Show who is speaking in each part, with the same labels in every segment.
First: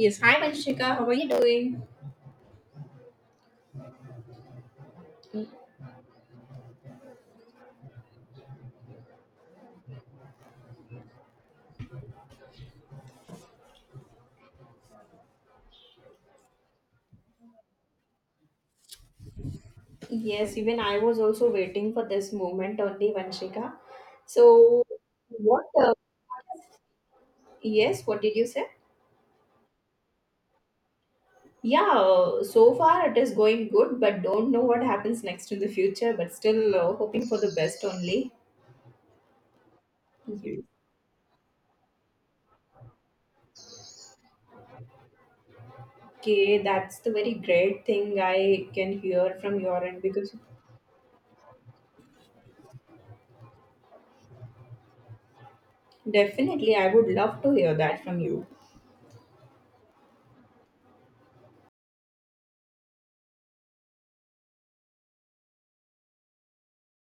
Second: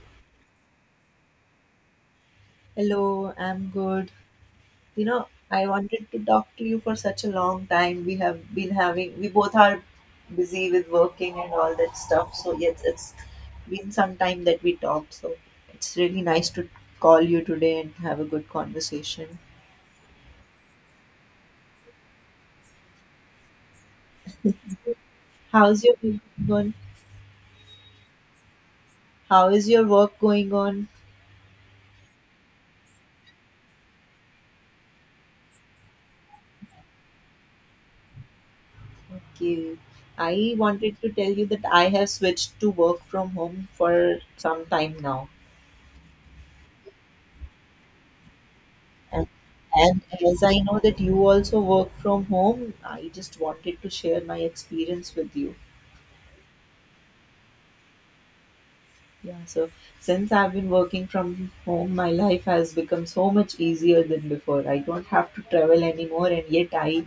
Speaker 1: Yes, hi Vanshika, how are you doing?
Speaker 2: Hello, I'm good. You know, I wanted to talk to you for such a long time. We have been having, we both are busy with working and all that stuff. So, yes, it's been some time that we talked. So, it's really nice to call you today and have a good conversation.
Speaker 1: Yes, even I was also waiting for this moment only, Vanshika. So, what?
Speaker 2: How's your week going?
Speaker 1: Yes, what did you say?
Speaker 2: How is your work going on?
Speaker 1: Yeah, so far it is going good, but don't know what happens next in the future. But still hoping for the best only.
Speaker 2: Okay. I
Speaker 1: Yes.
Speaker 2: wanted to tell you that I have switched to work from home for some time now.
Speaker 1: Okay, that's the very great thing I can
Speaker 2: And,
Speaker 1: hear from your
Speaker 2: and
Speaker 1: end, because
Speaker 2: as I know that you also work from home, I just wanted to share my experience with you.
Speaker 1: definitely I would love to hear that from you.
Speaker 2: Yeah, so since I've been working from home, my life has become so much easier than before. I don't have to travel anymore, and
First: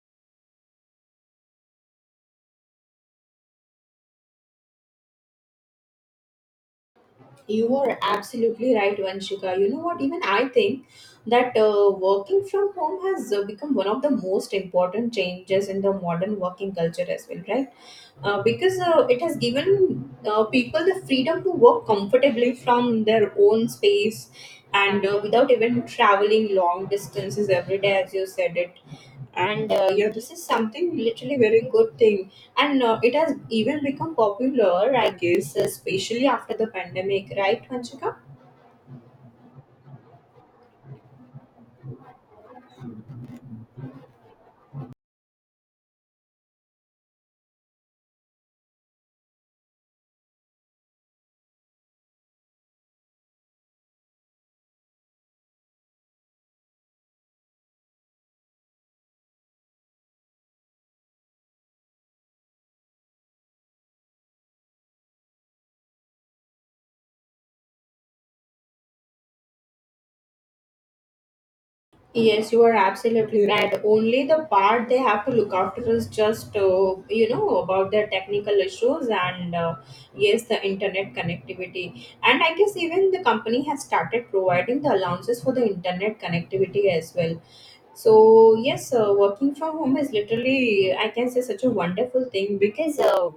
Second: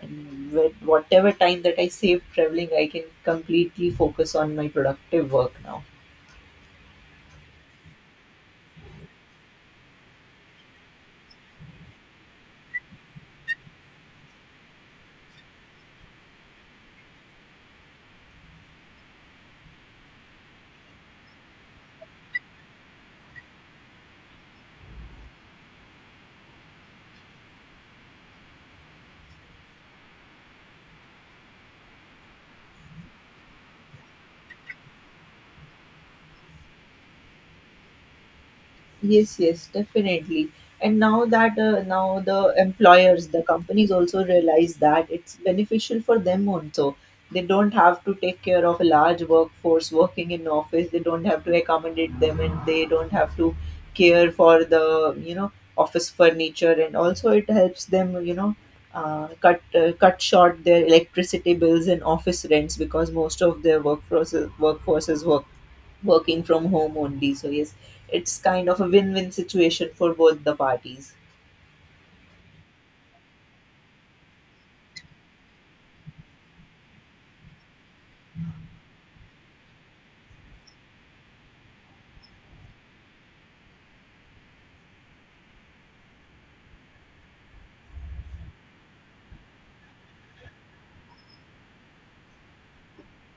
Speaker 2: and with whatever time that I save traveling, I can completely focus on my productive work now.
Speaker 1: You are absolutely right, Vanshika. You know what? Even I think that working from home has become one of the most important changes in the modern working culture as well, right? Because it has given people the freedom to work comfortably from their own space, and without even traveling long distances every day, as you said it. And yeah, this is something literally very good thing, and it has even become popular, I guess, especially after the pandemic, right Vanchika?
Speaker 2: Yes, yes, definitely. And now the employers, the companies also realize that it's beneficial for them also. They don't have to take care of a large workforce working in office. They don't have to accommodate them, and they don't have to care for the office furniture. And also, it helps them cut cut short their electricity bills and office rents because most of their workforce is working from home only. So yes, it's kind of a win-win situation for both the parties.
Speaker 1: Yes, you are absolutely right. Only the part they have to look after is just, about their technical issues, and, yes, the internet connectivity. And I guess even the company has started providing the allowances for the internet connectivity as well. So, yes, working from home is literally, I can say, such a wonderful thing, because uh,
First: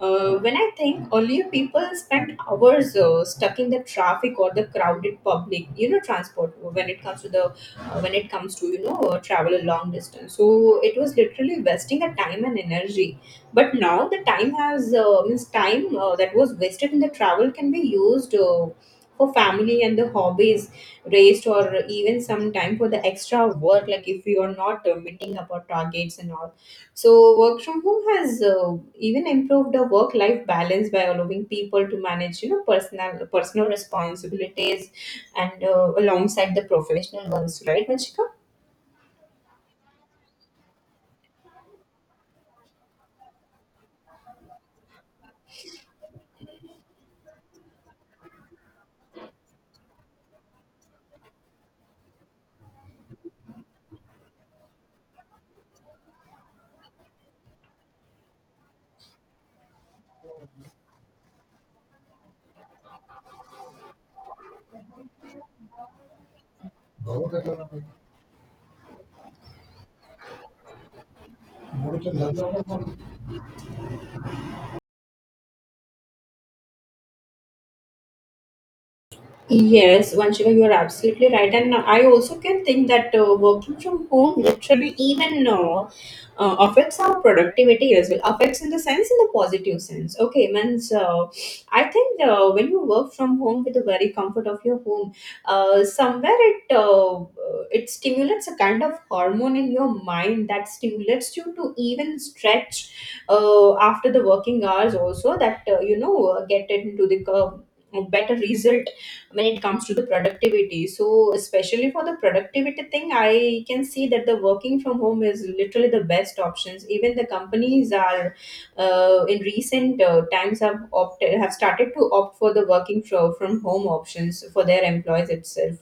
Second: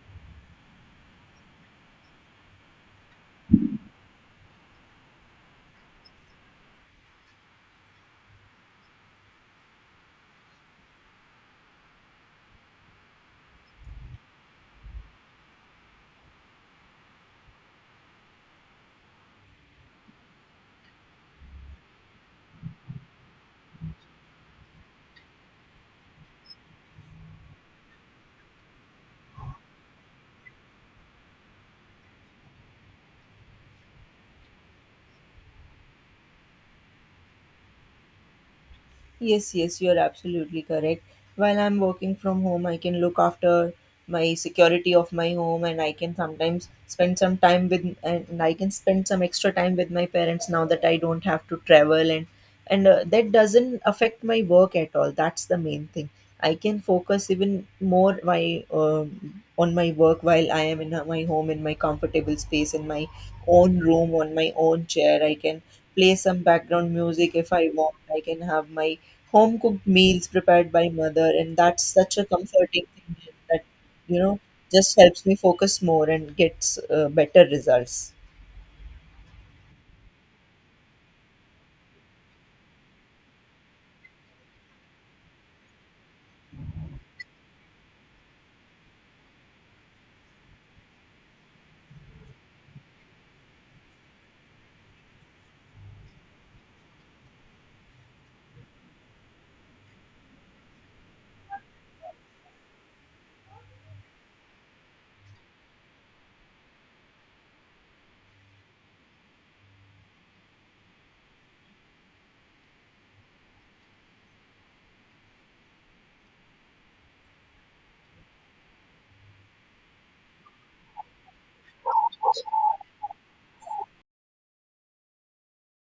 Speaker 1: uh, when I think earlier people spent hours stuck in the traffic or the crowded public transport, when it comes to the when it comes to travel a long distance. So it was literally wasting a time and energy, but now the time has means time that was wasted in the travel can be used for family and the hobbies raised, or even some time for the extra work, like if we are not meeting up our targets and all. So, work from home has even improved the work-life balance by allowing people to manage personal responsibilities, and alongside the professional ones, right, Vanshika?
Speaker 2: Yes, yes, you're absolutely correct. While I'm working from home, I can look after my security of my home and I can sometimes spend some time with and I can spend some extra time with my parents now that I don't have to travel and that doesn't affect my work at all. That's the main thing. I can focus even more my on my work while I am in my home, in my comfortable space, in my own room, on my own chair. I can play some background music if I want. I can have my home cooked meals prepared by mother, and that's such a comforting thing that you know just helps me focus more and gets better results.
Speaker 1: Yes, Vanshika, you are absolutely right, and I also can think that working from home literally even affects our productivity as well, affects in the sense in the positive sense, okay, means I think when you work from home with the very comfort of your home, somewhere it stimulates a kind of hormone in your mind that stimulates you to even stretch after the working hours also, that get into the curve a better result when it comes to the productivity. So, especially for the productivity thing, I can see that the working from home is literally the best options. Even the companies are in recent times have started to opt for the working from home options for their employees itself.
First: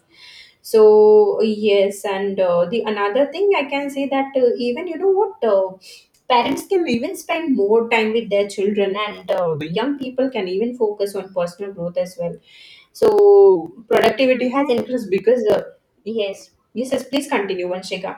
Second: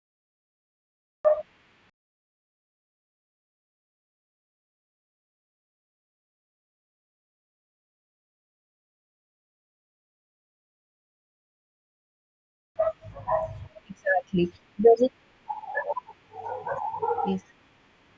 Speaker 1: So yes, and the another thing I can say that even you know what, parents can even spend more time with their children, and young people can even focus on personal growth as well. So productivity
Speaker 2: Exactly.
Speaker 1: has
Speaker 2: Does
Speaker 1: increased
Speaker 2: it?
Speaker 1: because yes, yes, yes, please
Speaker 2: Yes,
Speaker 1: continue Vanshika.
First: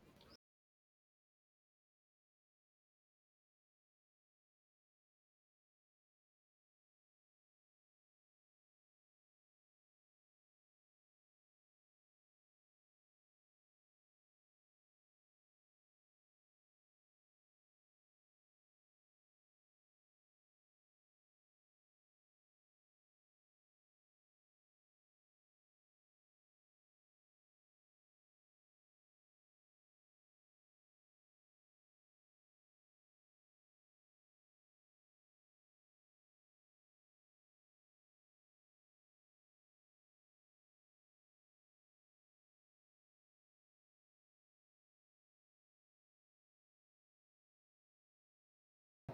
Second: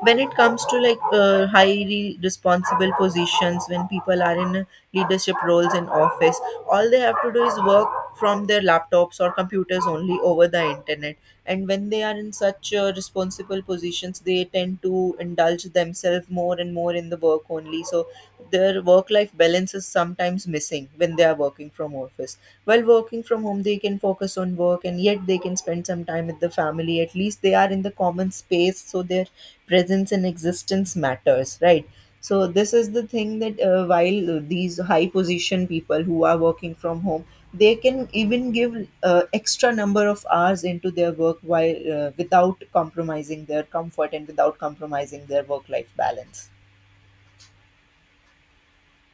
Speaker 2: when it comes to like highly responsible positions, when people are in leadership roles in office, all they have to do is work from their laptops or computers only over the internet. And when they are in such responsible positions, they tend to indulge themselves more and more in the work only. So their work life balance is sometimes missing when they are working from office. While working from home, they can focus on work and yet they can spend some time with the family. At least they are in the common space, so their presence and existence matters, right? So this is the thing, that while these high position people who are working from home, they can even give extra number of hours into their work, while without compromising their comfort and without compromising their work life balance.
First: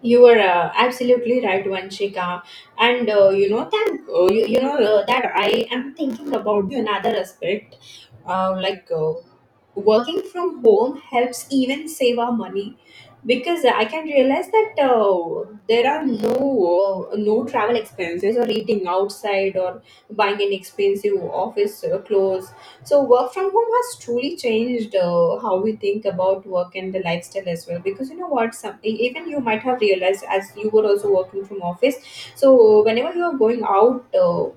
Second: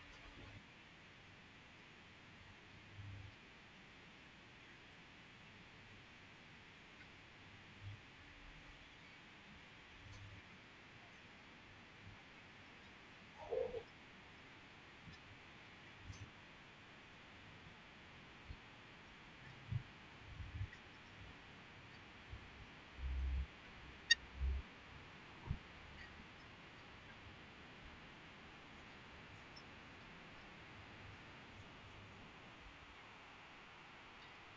Speaker 1: You are absolutely right Vanshika, and you know that you know that I am thinking about another aspect, like, working from home helps even save our money, because I can realize that there are no no travel expenses, or eating outside, or buying an expensive office clothes. So work from home has truly changed how we think about work and the lifestyle as well. Because you know what, some even you might have realized, as you were also working from office. So whenever you are going out, Uh,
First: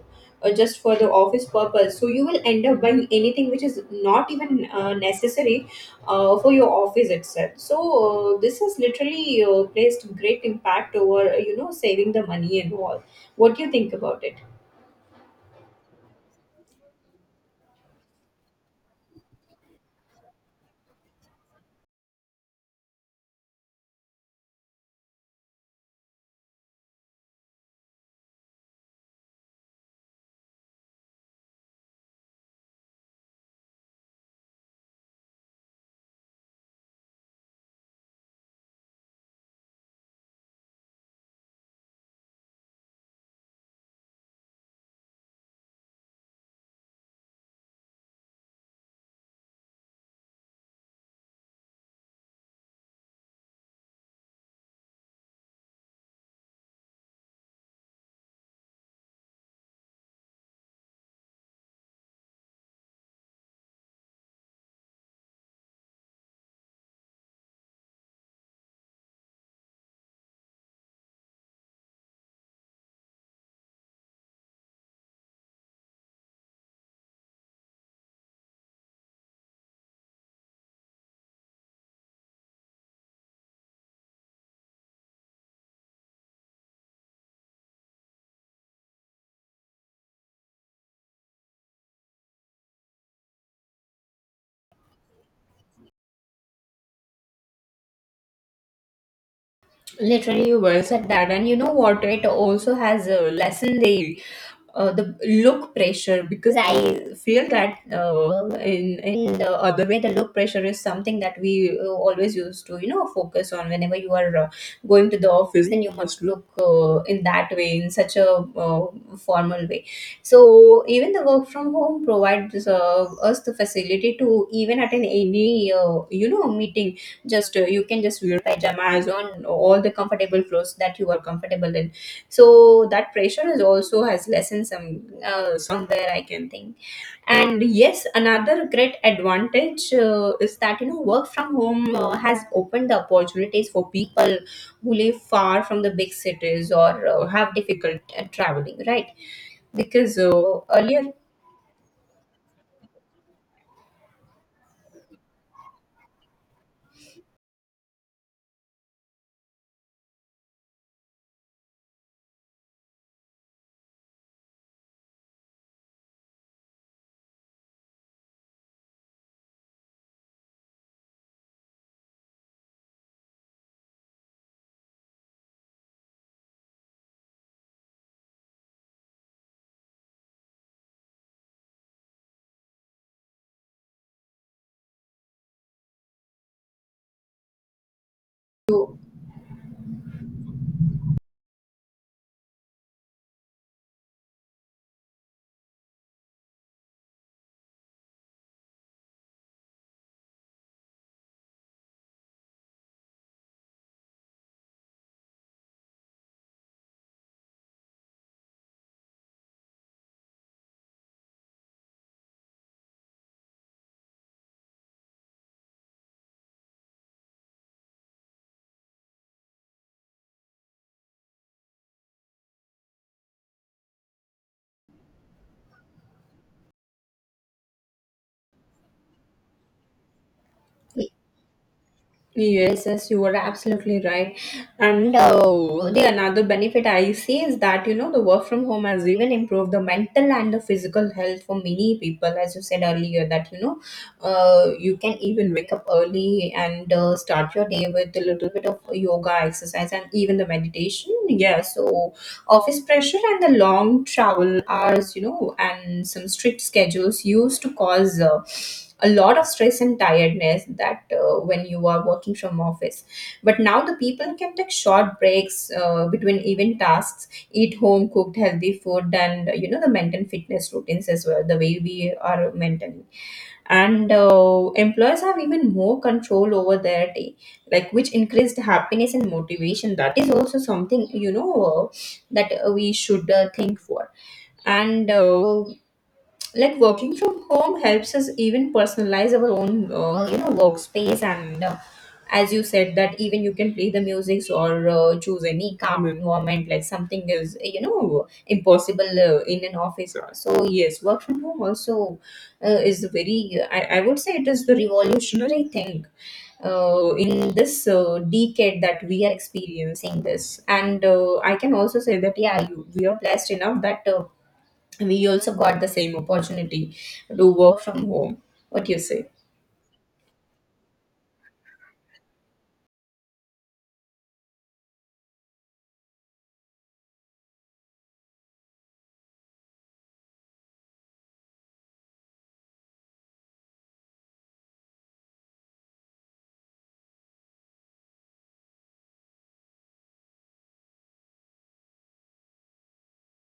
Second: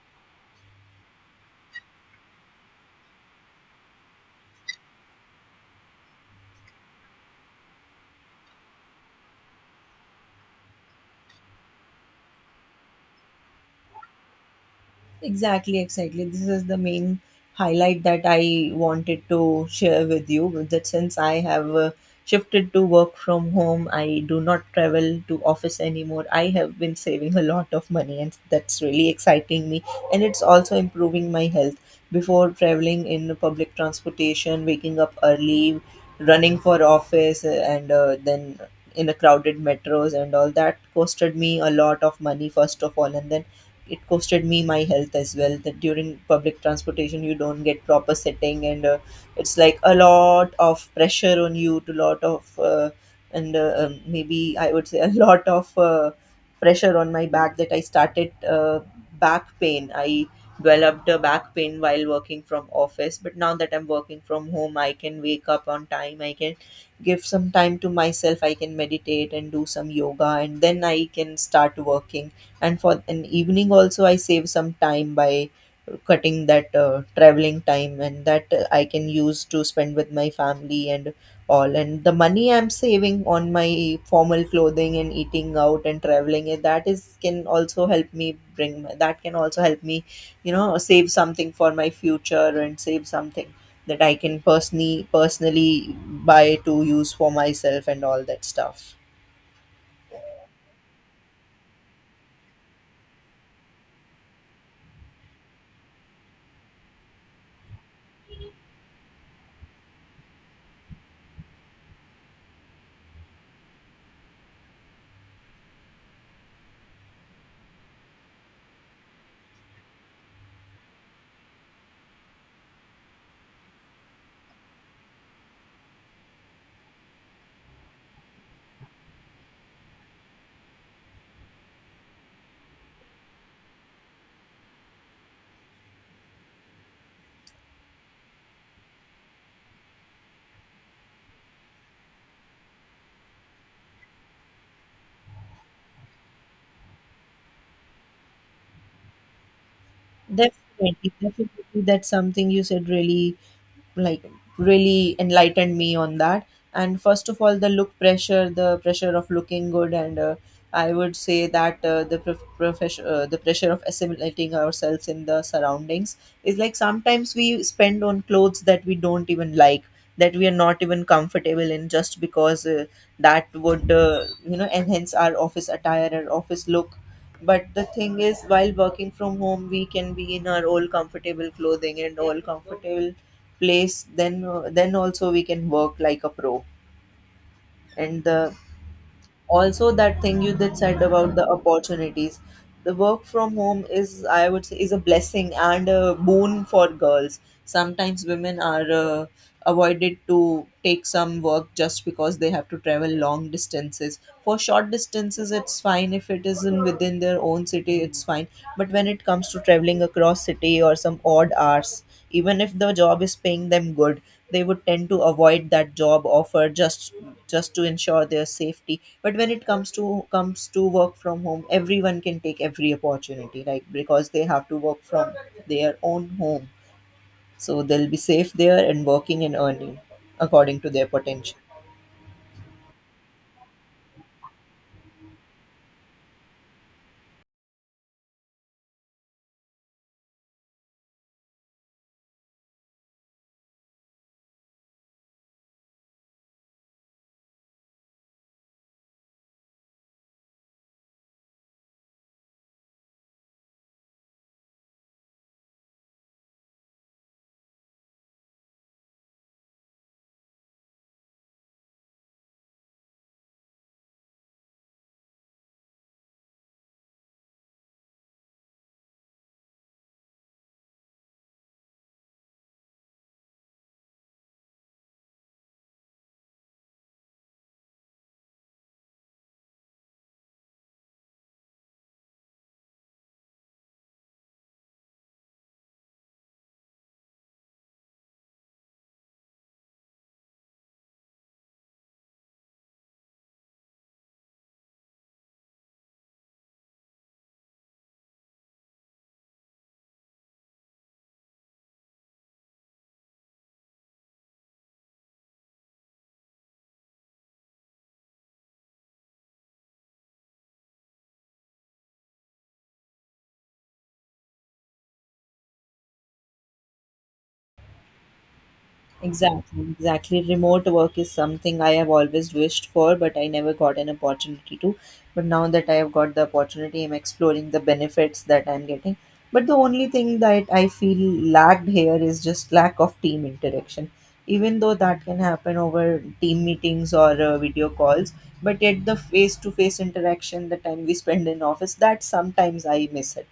Speaker 1: uh, just for the office purpose, so you will end up buying anything which is not even necessary for your office itself. So this has literally placed great impact over saving the money and all. What do you think about it?
Speaker 2: Exactly, exactly. This is the main highlight that I wanted to share with you. That since I have shifted to work from home, I do not travel to office anymore. I have been saving a lot of money, and that's really exciting me. And it's also improving my health. Before, traveling in public transportation, waking up early, running for office, and then in the crowded metros and all, that costed me a lot of money first of all, and then it costed me my health as well. That during public transportation you don't get proper sitting, and it's like a lot of pressure on you, to lot of and maybe I would say a lot of pressure on my back, that I developed a back pain while working from office. But now that I'm working from home, I can wake up on time, I can give some time to myself, I can meditate and do some yoga and then I can start working. And for an evening also, I save some time by cutting that traveling time, and that I can use to spend with my family and all. And the money I'm saving on my formal clothing and eating out and traveling, that is, can also help me bring my- that can also help me, you know, save something for my future and save something that I can personally buy to use for myself and all that stuff.
Speaker 1: Literally, you well said that, and you know what? It also has a lesson day. The look pressure, because I feel that in the other way the look pressure is something that we always used to focus on whenever you are going to the office. Then you must look in that way, in such a uh, formal way. So even the work from home provides us the facility to even attend any meeting. Just, you can just wear pajamas on all the comfortable clothes that you are comfortable in. So that pressure is also has lessened some, somewhere I can think. And yes, another great advantage is that work from home has opened the opportunities for people who live far from the big cities, or have difficult traveling, right? Because
Speaker 2: Definitely,
Speaker 1: earlier
Speaker 2: definitely. That's something you said, really, like, really enlightened me on that. And first of all, the look pressure, the pressure of looking good, and I would say that the prof- profession the pressure of assimilating ourselves in the surroundings, is like, sometimes we spend on clothes that we don't even like, that we are not even comfortable in, just because that would, you know, enhance our office attire, our office look. But the thing is, while working from home, we can be in our old comfortable clothing and all comfortable place. Then also we can work like a pro. And the
Speaker 1: you.
Speaker 2: also that thing you did said about the opportunities, the work from home, is, I would say, is a blessing and a boon for girls. Sometimes women are avoided to take some work just because they have to travel long distances. For short distances it's fine, if it is in within their own city it's fine. But when it comes to traveling across city or some odd hours, even if the job is paying them good, they would tend to avoid that job offer, just to ensure their safety. But when it comes to work from home, everyone can take every opportunity, right? Because they have to work from their own home, so they'll be safe there, and working and earning according to their potential.
Speaker 1: Yes, yes, you are absolutely right. And the another benefit I see is that the work from home has even improved the mental and the physical health for many people. As you said earlier, that you can even wake up early and start your day with a little bit of yoga exercise, and even the meditation. Yeah, so office pressure and the long travel hours and some strict schedules used to cause a lot of stress and tiredness that when you are working from office. But now the people can take short breaks between even tasks, eat home cooked healthy food, and the maintain fitness routines as well. The way we are maintained, and employers have even more control over their day, like which increased happiness and motivation. That is also something that we should think for. And like, working from home helps us even personalize our own workspace. And as you said that, even you can play the musics, or choose any calm environment, like something is impossible in an office. So yes, work from home also is a very, I would say, it is the revolutionary thing in this decade that we are experiencing this. And I can also say that, yeah, we are blessed enough that we also got the same opportunity to work from home. What do you say?
Speaker 2: Exactly, exactly. Remote work is something I have always wished for, but I never got an opportunity to. But now that I have got the opportunity, I'm exploring the benefits that I'm getting. But the only thing that I feel lacked here is just lack of team interaction. Even though that can happen over team meetings or video calls, but yet the face to face interaction, the time we spend in office, that sometimes I miss it.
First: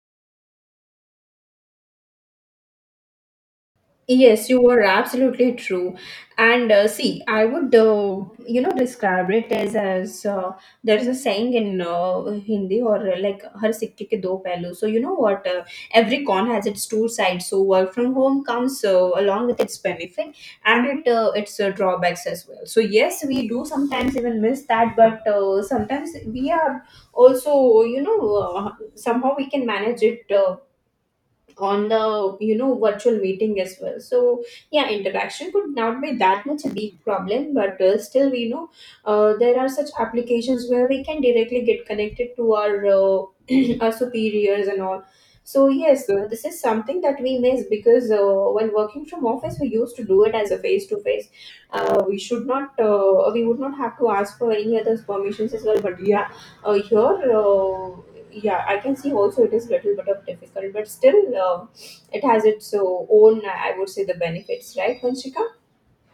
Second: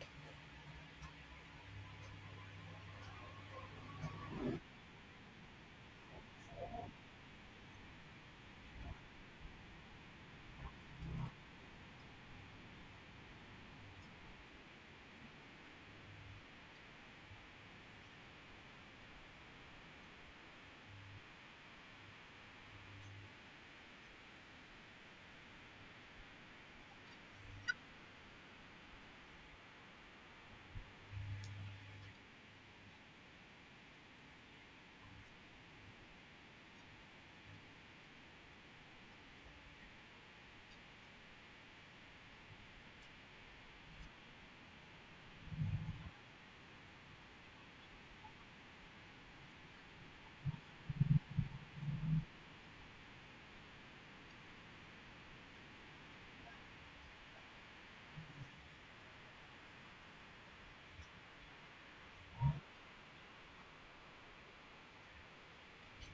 Speaker 1: Yes, you are absolutely true. And see, I would, describe it as there's a saying in Hindi, or like "हर सिक्के के दो पहलू." So you know what? Every coin has its two sides. So work from home comes along with its benefit, and it its drawbacks as well. So yes, we do sometimes even miss that, but sometimes we are also, somehow we can manage it. On the virtual meeting as well. So yeah, interaction could not be that much a big problem, but still we know, there are such applications where we can directly get connected to our our superiors and all. So yes, this is something that we miss because when working from office we used to do it as a face to face. We should not, we would not have to ask for any other permissions as well, but yeah, here, yeah I can see also it is little bit of difficult, but still uh, it has its own, I would say, the benefits, right vanshika?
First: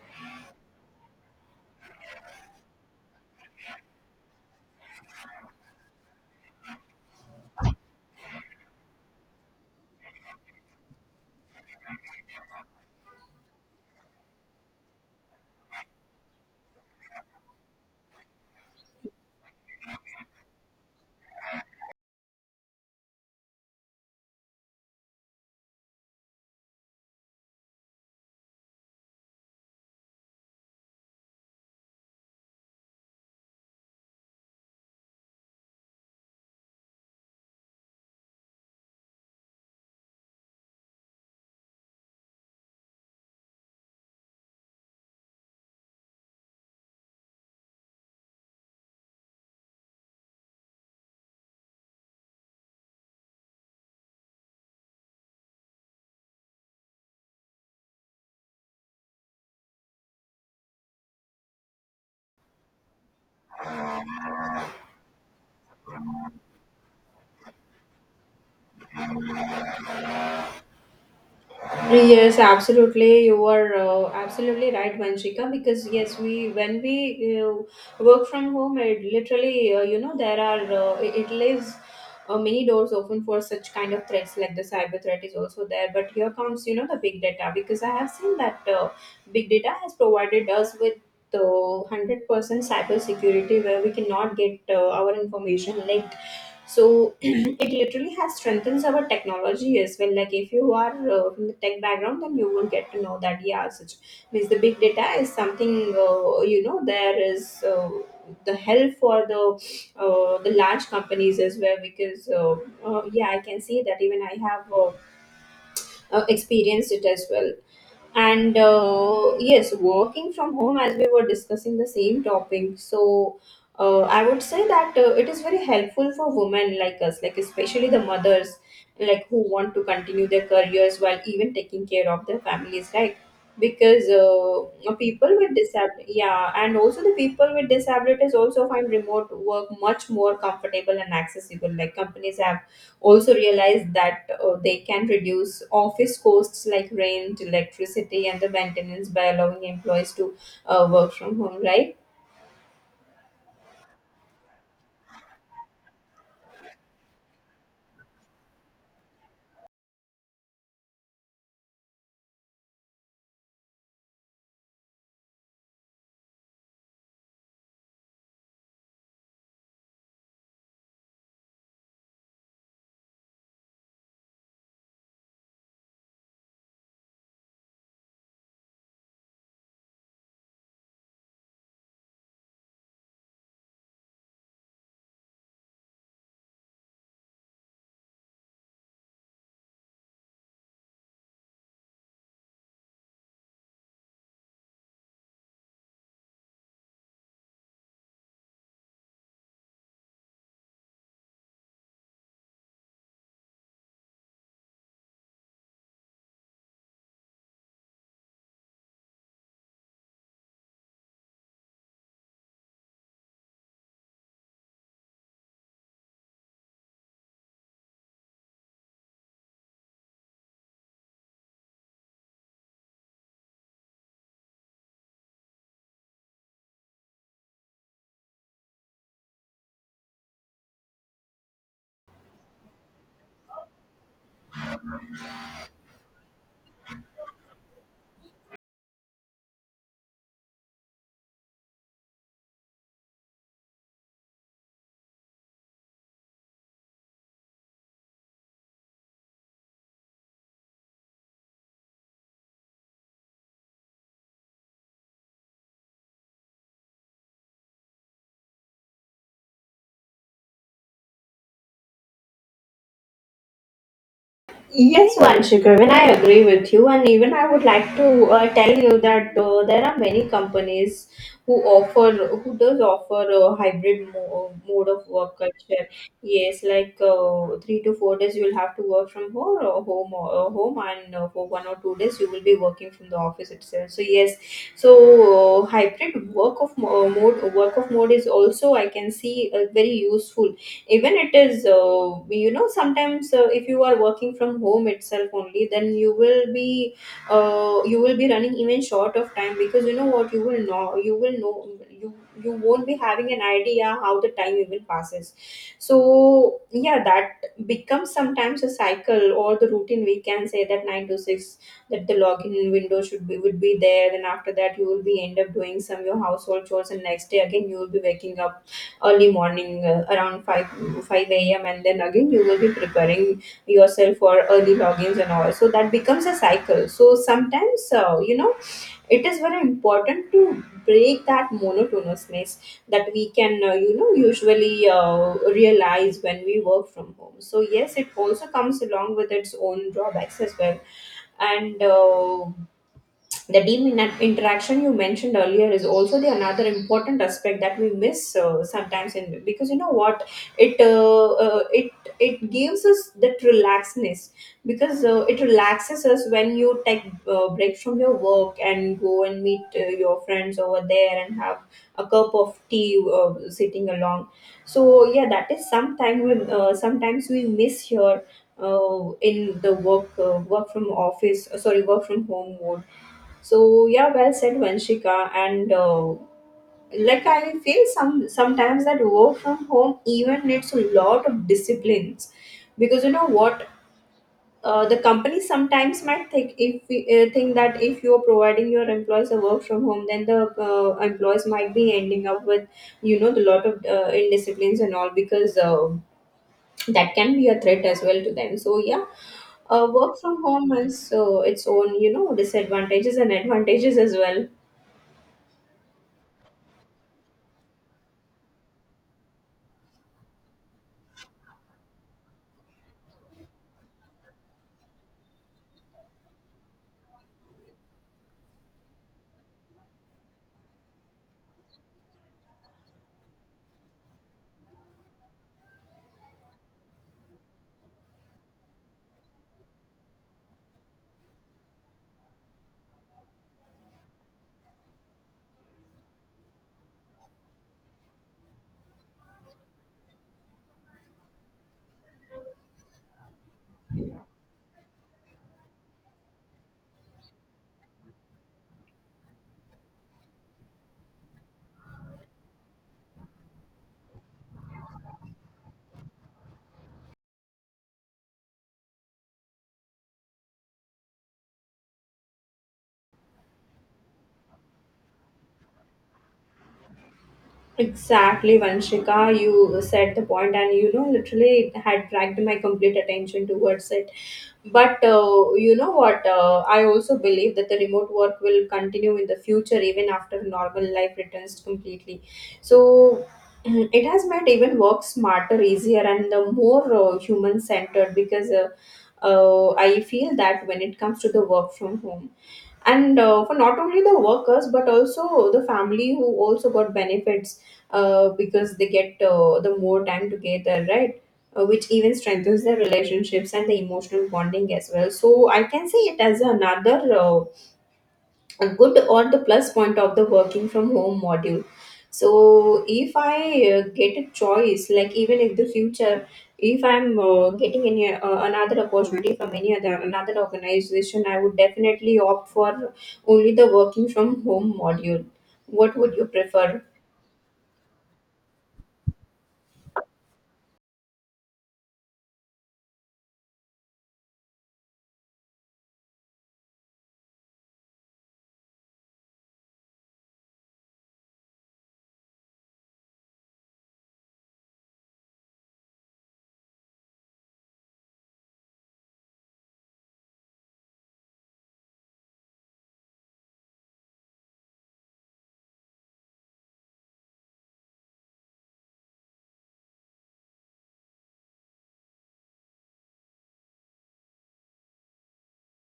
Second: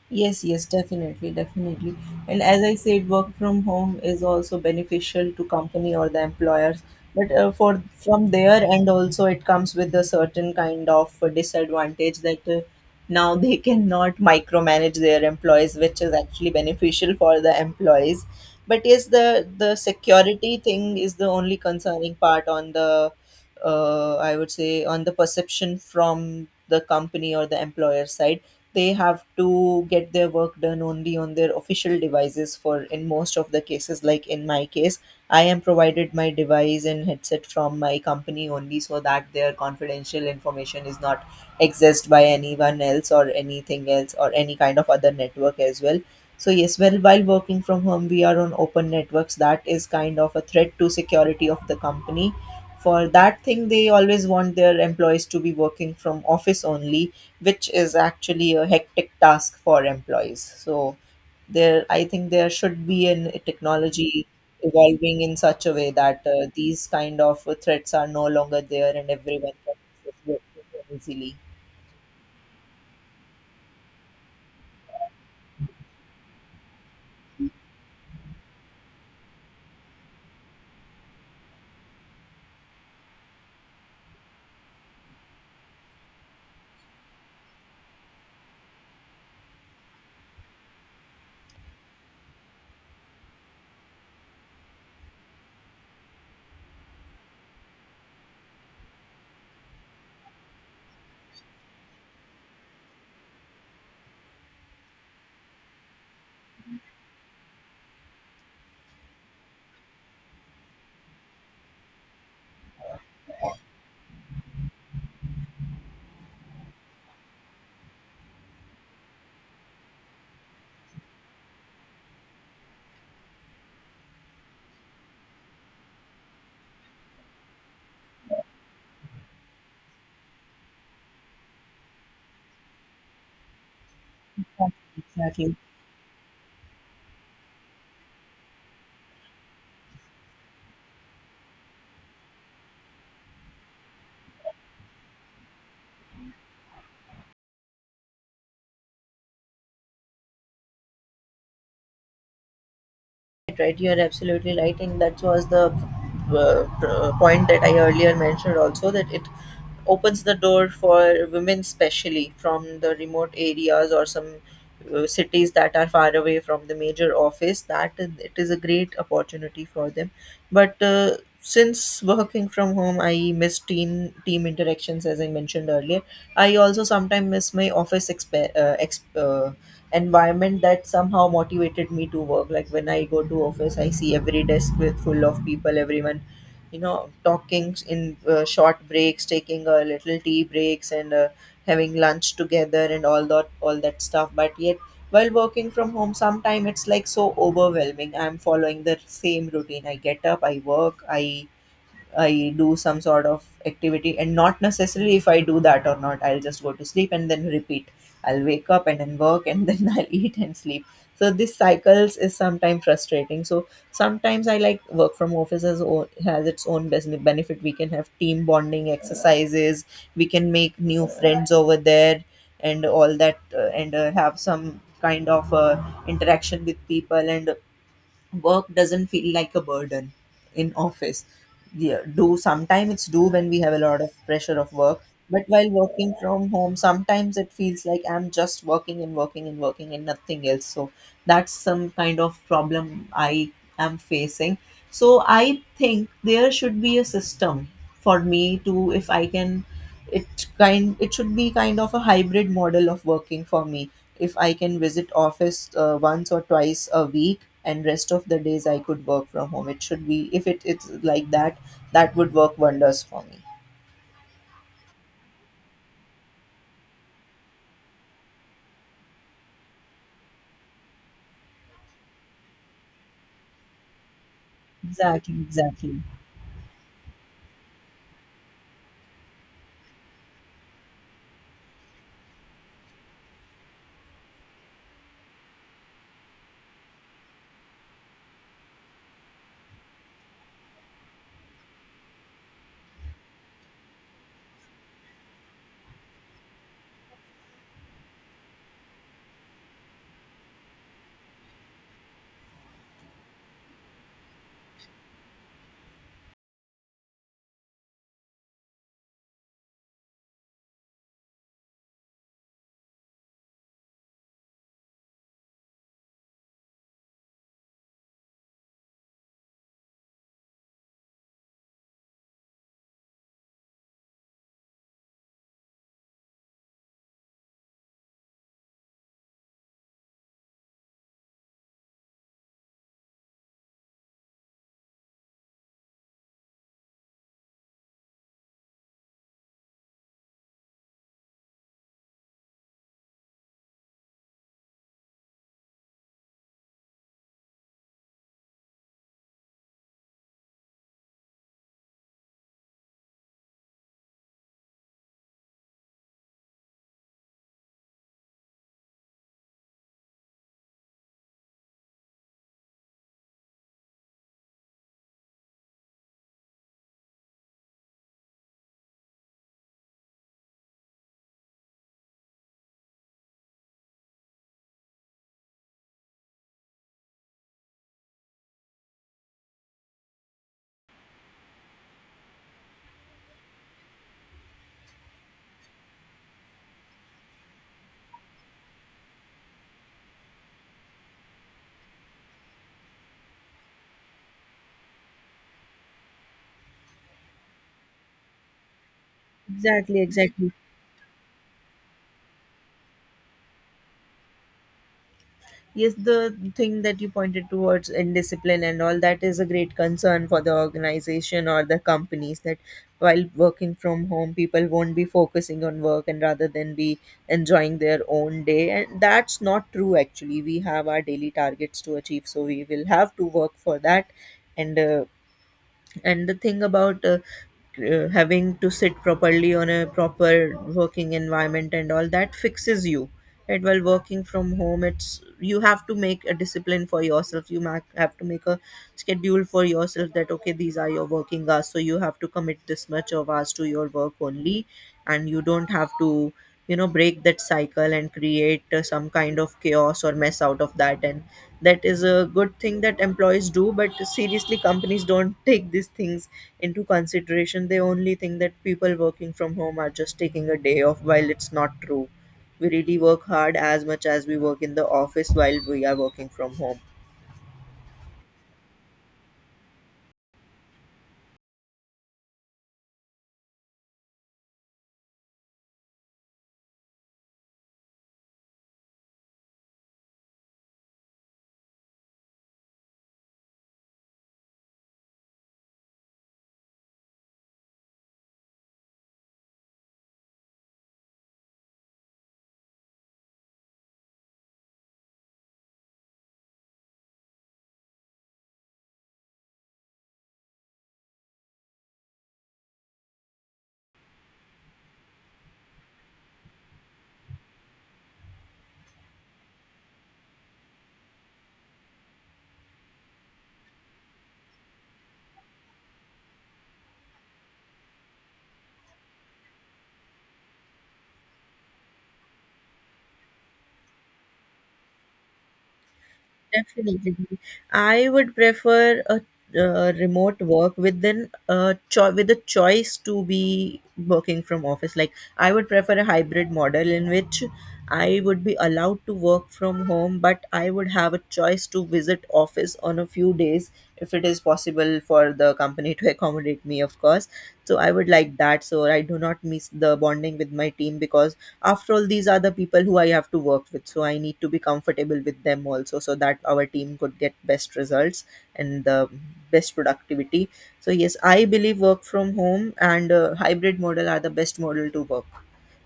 Speaker 2: Yes, yes, definitely, definitely. And as I said, work from home is also beneficial to company or the employers. But for from there, and also it comes with a certain kind of disadvantage, that now they cannot micromanage their employees, which is actually beneficial for the employees. But yes, the security thing is the only concerning part on the I would say on the perception from the company or the employer side. They have to get their work done only on their official devices, for in most of the cases, like in my case, I am provided my device and headset from my company only, so that their confidential information is not accessed by anyone else or anything else or any kind of other network as well. So yes, well, while working from home we are on open networks, that is kind of a threat to security of the company. For that thing, they always want their employees to be working from office only, which is actually a hectic task for employees. So there, I think there should be an a technology evolving in such a way that these kind of threats are no longer there and everyone can access it easily.
Speaker 1: Yes, absolutely. You are absolutely right, Vanshika. Because yes, we when we work from home, it literally there are it leaves many doors open for such kind of threats. Like the cyber threat is also there. But here comes the big data, because I have seen that big data has provided us with the 100% cyber security where we cannot get our information leaked. So it literally has strengthens our technology as well. Like, if you are from the tech background, then you will get to know that yeah, such means the big data is something, there is the help for the large companies as well. Because yeah, I can see that. Even I have experienced it as well. And yes, working from home, as we were discussing the same topic. So I would say that it is very helpful for women like us, like especially the mothers, like who want to continue their careers while even taking care of their families, right? Because people with
Speaker 2: Exactly.
Speaker 1: disability, yeah, and also the people with disabilities also find remote work much more comfortable and accessible. Like, companies have also realized that they can reduce office costs like rent, electricity, and the maintenance by allowing employees to work from home, right?
Speaker 2: Right, you are absolutely right, and that was the point that I earlier mentioned also, that it opens the door for women, especially from the remote areas or some cities that are far away from the major office. It is a great opportunity for them. But since working from home, I miss team interactions, as I mentioned earlier. I also sometimes miss my office environment that somehow motivated me to work. Like, when I go to office, I see every desk with full of people, everyone, you know, talking in short breaks, taking a little tea breaks, and having lunch together and all that, all that stuff. But yet, while working from home, sometime it's like so overwhelming. I'm following the same routine: I get up, I work, I do some sort of activity, and not necessarily if I do that or not, I'll just go to sleep and then repeat. I'll wake up and then work and then I'll eat and sleep. So this cycles is sometimes frustrating. So sometimes I like work from office, as has its own benefit. We can have team bonding exercises. We can make new friends over there and all that, and have some kind of interaction with people, and work doesn't feel like a burden in office. Yeah, do sometimes it's do when we have a lot of pressure of work. But while working from home sometimes it feels like I'm just working and working and working and nothing else. So that's some kind of problem I am facing. So I think there should be a system for me to if I can, it should be kind of a hybrid model of working for me. If I can visit office once or twice a week and rest of the days I could work from home. It should be if it, it's like that, that would work wonders for me.
Speaker 1: Yes, Vanshu, Pravin, I agree with you, and even I would like to tell you that there are many companies who offer, who does offer a hybrid mode of work
Speaker 2: Exactly,
Speaker 1: culture.
Speaker 2: exactly.
Speaker 1: Yes, like 3 to 4 days you will have to work from home, and for 1 or 2 days you will be working from the office itself. So yes, so hybrid work of mode is also, I can see, very useful. Even it is, sometimes, if you are working from home itself only, then you will be running even short of time. Because you know what, you will know you will know you you won't be having an idea how the time even passes. So yeah, that becomes sometimes a cycle or the routine, we can say that. 9 to 6, that the login window should be would be there. Then after that, you will be end up doing some your household chores, and next day again you will be waking up early morning, around 5 5 a.m, and then again you will be preparing yourself for early logins and all. So that becomes a cycle. So sometimes, it is very important to break that monotonousness that we can, usually realize when we work from home. So yes, it also comes along with its own drawbacks as well. And the team interaction you mentioned earlier is also the another important aspect that we miss, sometimes, in. Because you know what, it uh, uh, it it gives us that relaxedness. Because it relaxes us when you take breaks from your work and go and meet your friends over there and have a cup of tea, sitting along. So yeah, that is sometime we sometimes we miss here, in the work from office, sorry, work from home mode. So yeah, well said, Vanshika. And like, I feel sometimes that work from home even needs a lot of disciplines, because you know what. The company sometimes might think, if think that if you are providing your employees a work from home, then the employees might be ending up with, the lot of indisciplines and all, because that can be a threat as well to them. So yeah,
Speaker 2: Exactly,
Speaker 1: work from
Speaker 2: exactly.
Speaker 1: home has its own, disadvantages and advantages as well.
Speaker 2: Yes, the thing that you pointed towards indiscipline and all that is a great concern for the organization or the companies that while working from home, people won't be focusing on work and rather than be enjoying their own day. And that's not true, actually. We have our daily targets to achieve, so we will have to work for that. And uh, and the thing about having to sit properly on a proper working environment and all that fixes you. And while working from home it's you have to make a discipline for yourself, you have to make a schedule for yourself that okay, these are your working hours, so you have to commit this much of hours to your work only. And you don't have to, you know, break that cycle and create some kind of chaos or mess out of that. And that is a good thing that employees do, but seriously companies don't take these things into consideration. They only think that people working from home are just taking a day off, while it's not true. We really work hard as much as we work in the office while we are working from home.
Speaker 1: Exactly, Vanshika. You said the point, and, literally, it had dragged my complete attention towards it. But you know what? I also believe that the remote work will continue in the future, even after normal life returns completely. So, it has made even work smarter, easier, and the more human centered, because I feel that when it comes to the work from home and for not only the workers but also the family who also got benefits, because they get the more time together, right? Which even strengthens their relationships and the emotional bonding as well. So I can say it as another, a good or the plus point of the working from home module. So if I get a choice, like even if the future, if I'm getting any another opportunity from any other another organization, I would definitely opt for only the working from home module. What would you prefer?
Speaker 2: Definitely. I would prefer a remote work with then a with a choice to be working from office. Like I would prefer a hybrid model in which I would be allowed to work from home, but I would have a choice to visit office on a few days, if it is possible for the company to accommodate me, of course. So I would like that, so I do not miss the bonding with my team, because after all these are the people who I have to work with, so I need to be comfortable with them also so that our team could get best results and the best productivity. So yes, I believe work from home and hybrid model are the best model to work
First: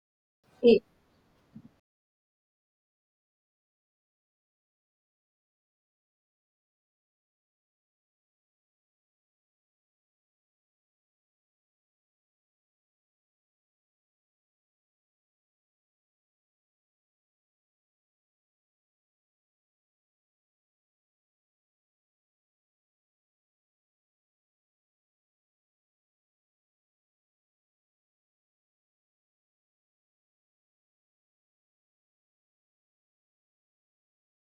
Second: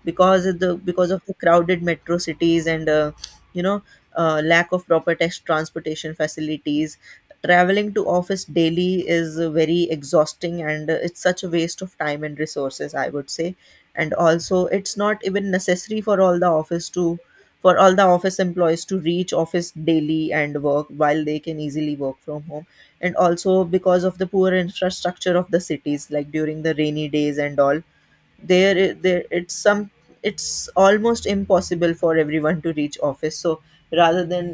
Speaker 2: because of the crowded metro cities and, you know, lack of proper test transportation facilities. Traveling to office daily is very exhausting, and it's such a waste of time and resources, I would say. And also it's not even necessary for all the office to for all the office employees to reach office daily and work while they can easily work from home. And also because of the poor infrastructure of the cities, like during the rainy days and all, there it's some it's almost impossible for everyone to reach office. So rather than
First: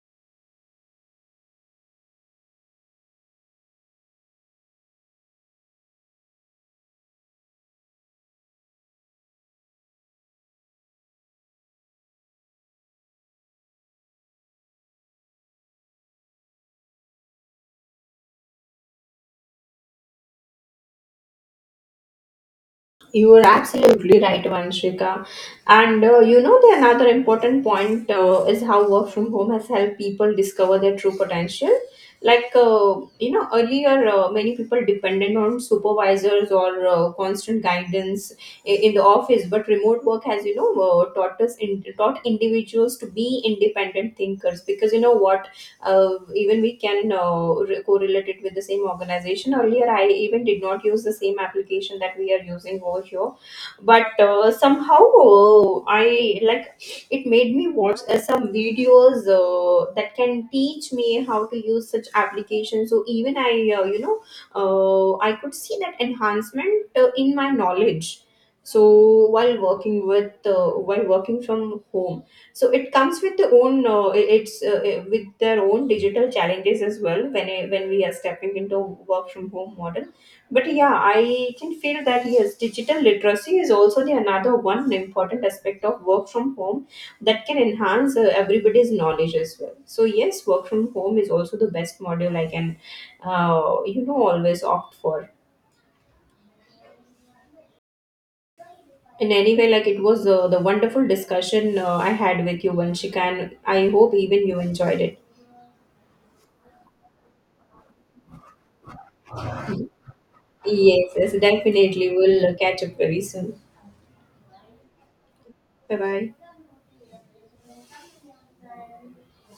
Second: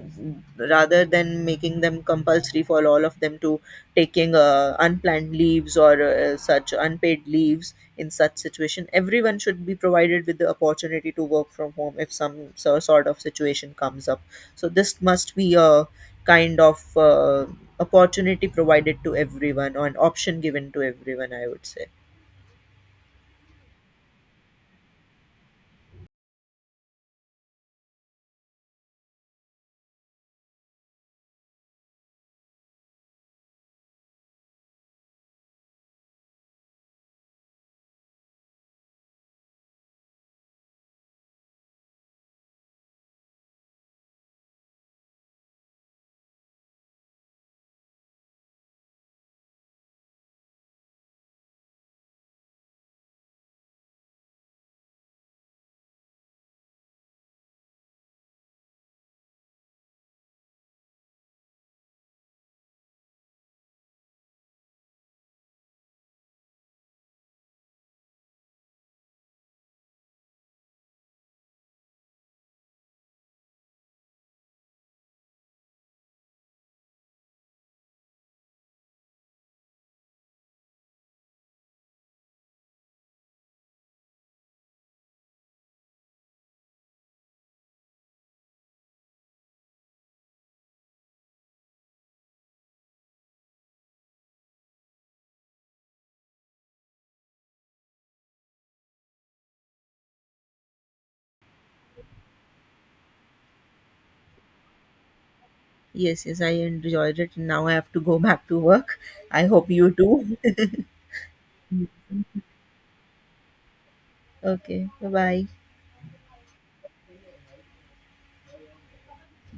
Speaker 2: rather than making them compulsory for all of them to taking unplanned leaves or such unpaid leaves in such situation, everyone should be provided with the opportunity to work from home if sort of situation comes up. So this must be a kind of opportunity provided to everyone, or an option given to everyone, I would say.
Speaker 1: You are absolutely right, Vanshika. And the another important point is how work from home has helped people discover their true potential. Like, earlier many people depended on supervisors or constant guidance in the office, but remote work has, taught individuals to be independent thinkers. Because you know what, even we can correlate it with the same organization. Earlier I even did not use the same application that we are using over here. But somehow, I, like, it made me watch some videos that can teach me how to use such applications. So even I you know I could see that enhancement in my knowledge. So while working with while working from home, so it comes with the own it's with their own digital challenges as well. When we are stepping into work from home model. But yeah, I can feel that yes, digital literacy is also the another one important aspect of work from home that can enhance everybody's knowledge as well. So yes, work from home is also the best model I can, always opt for in any way. Like, it was the wonderful discussion I had with you, Vanshika, and I hope even you enjoyed it.
Speaker 2: Yes, yes, I enjoyed it. Now I have to go back to work. I hope you too.
Speaker 1: Yes, yes, definitely. We'll catch up very soon.
Speaker 2: Okay, bye bye.
Speaker 1: Bye bye.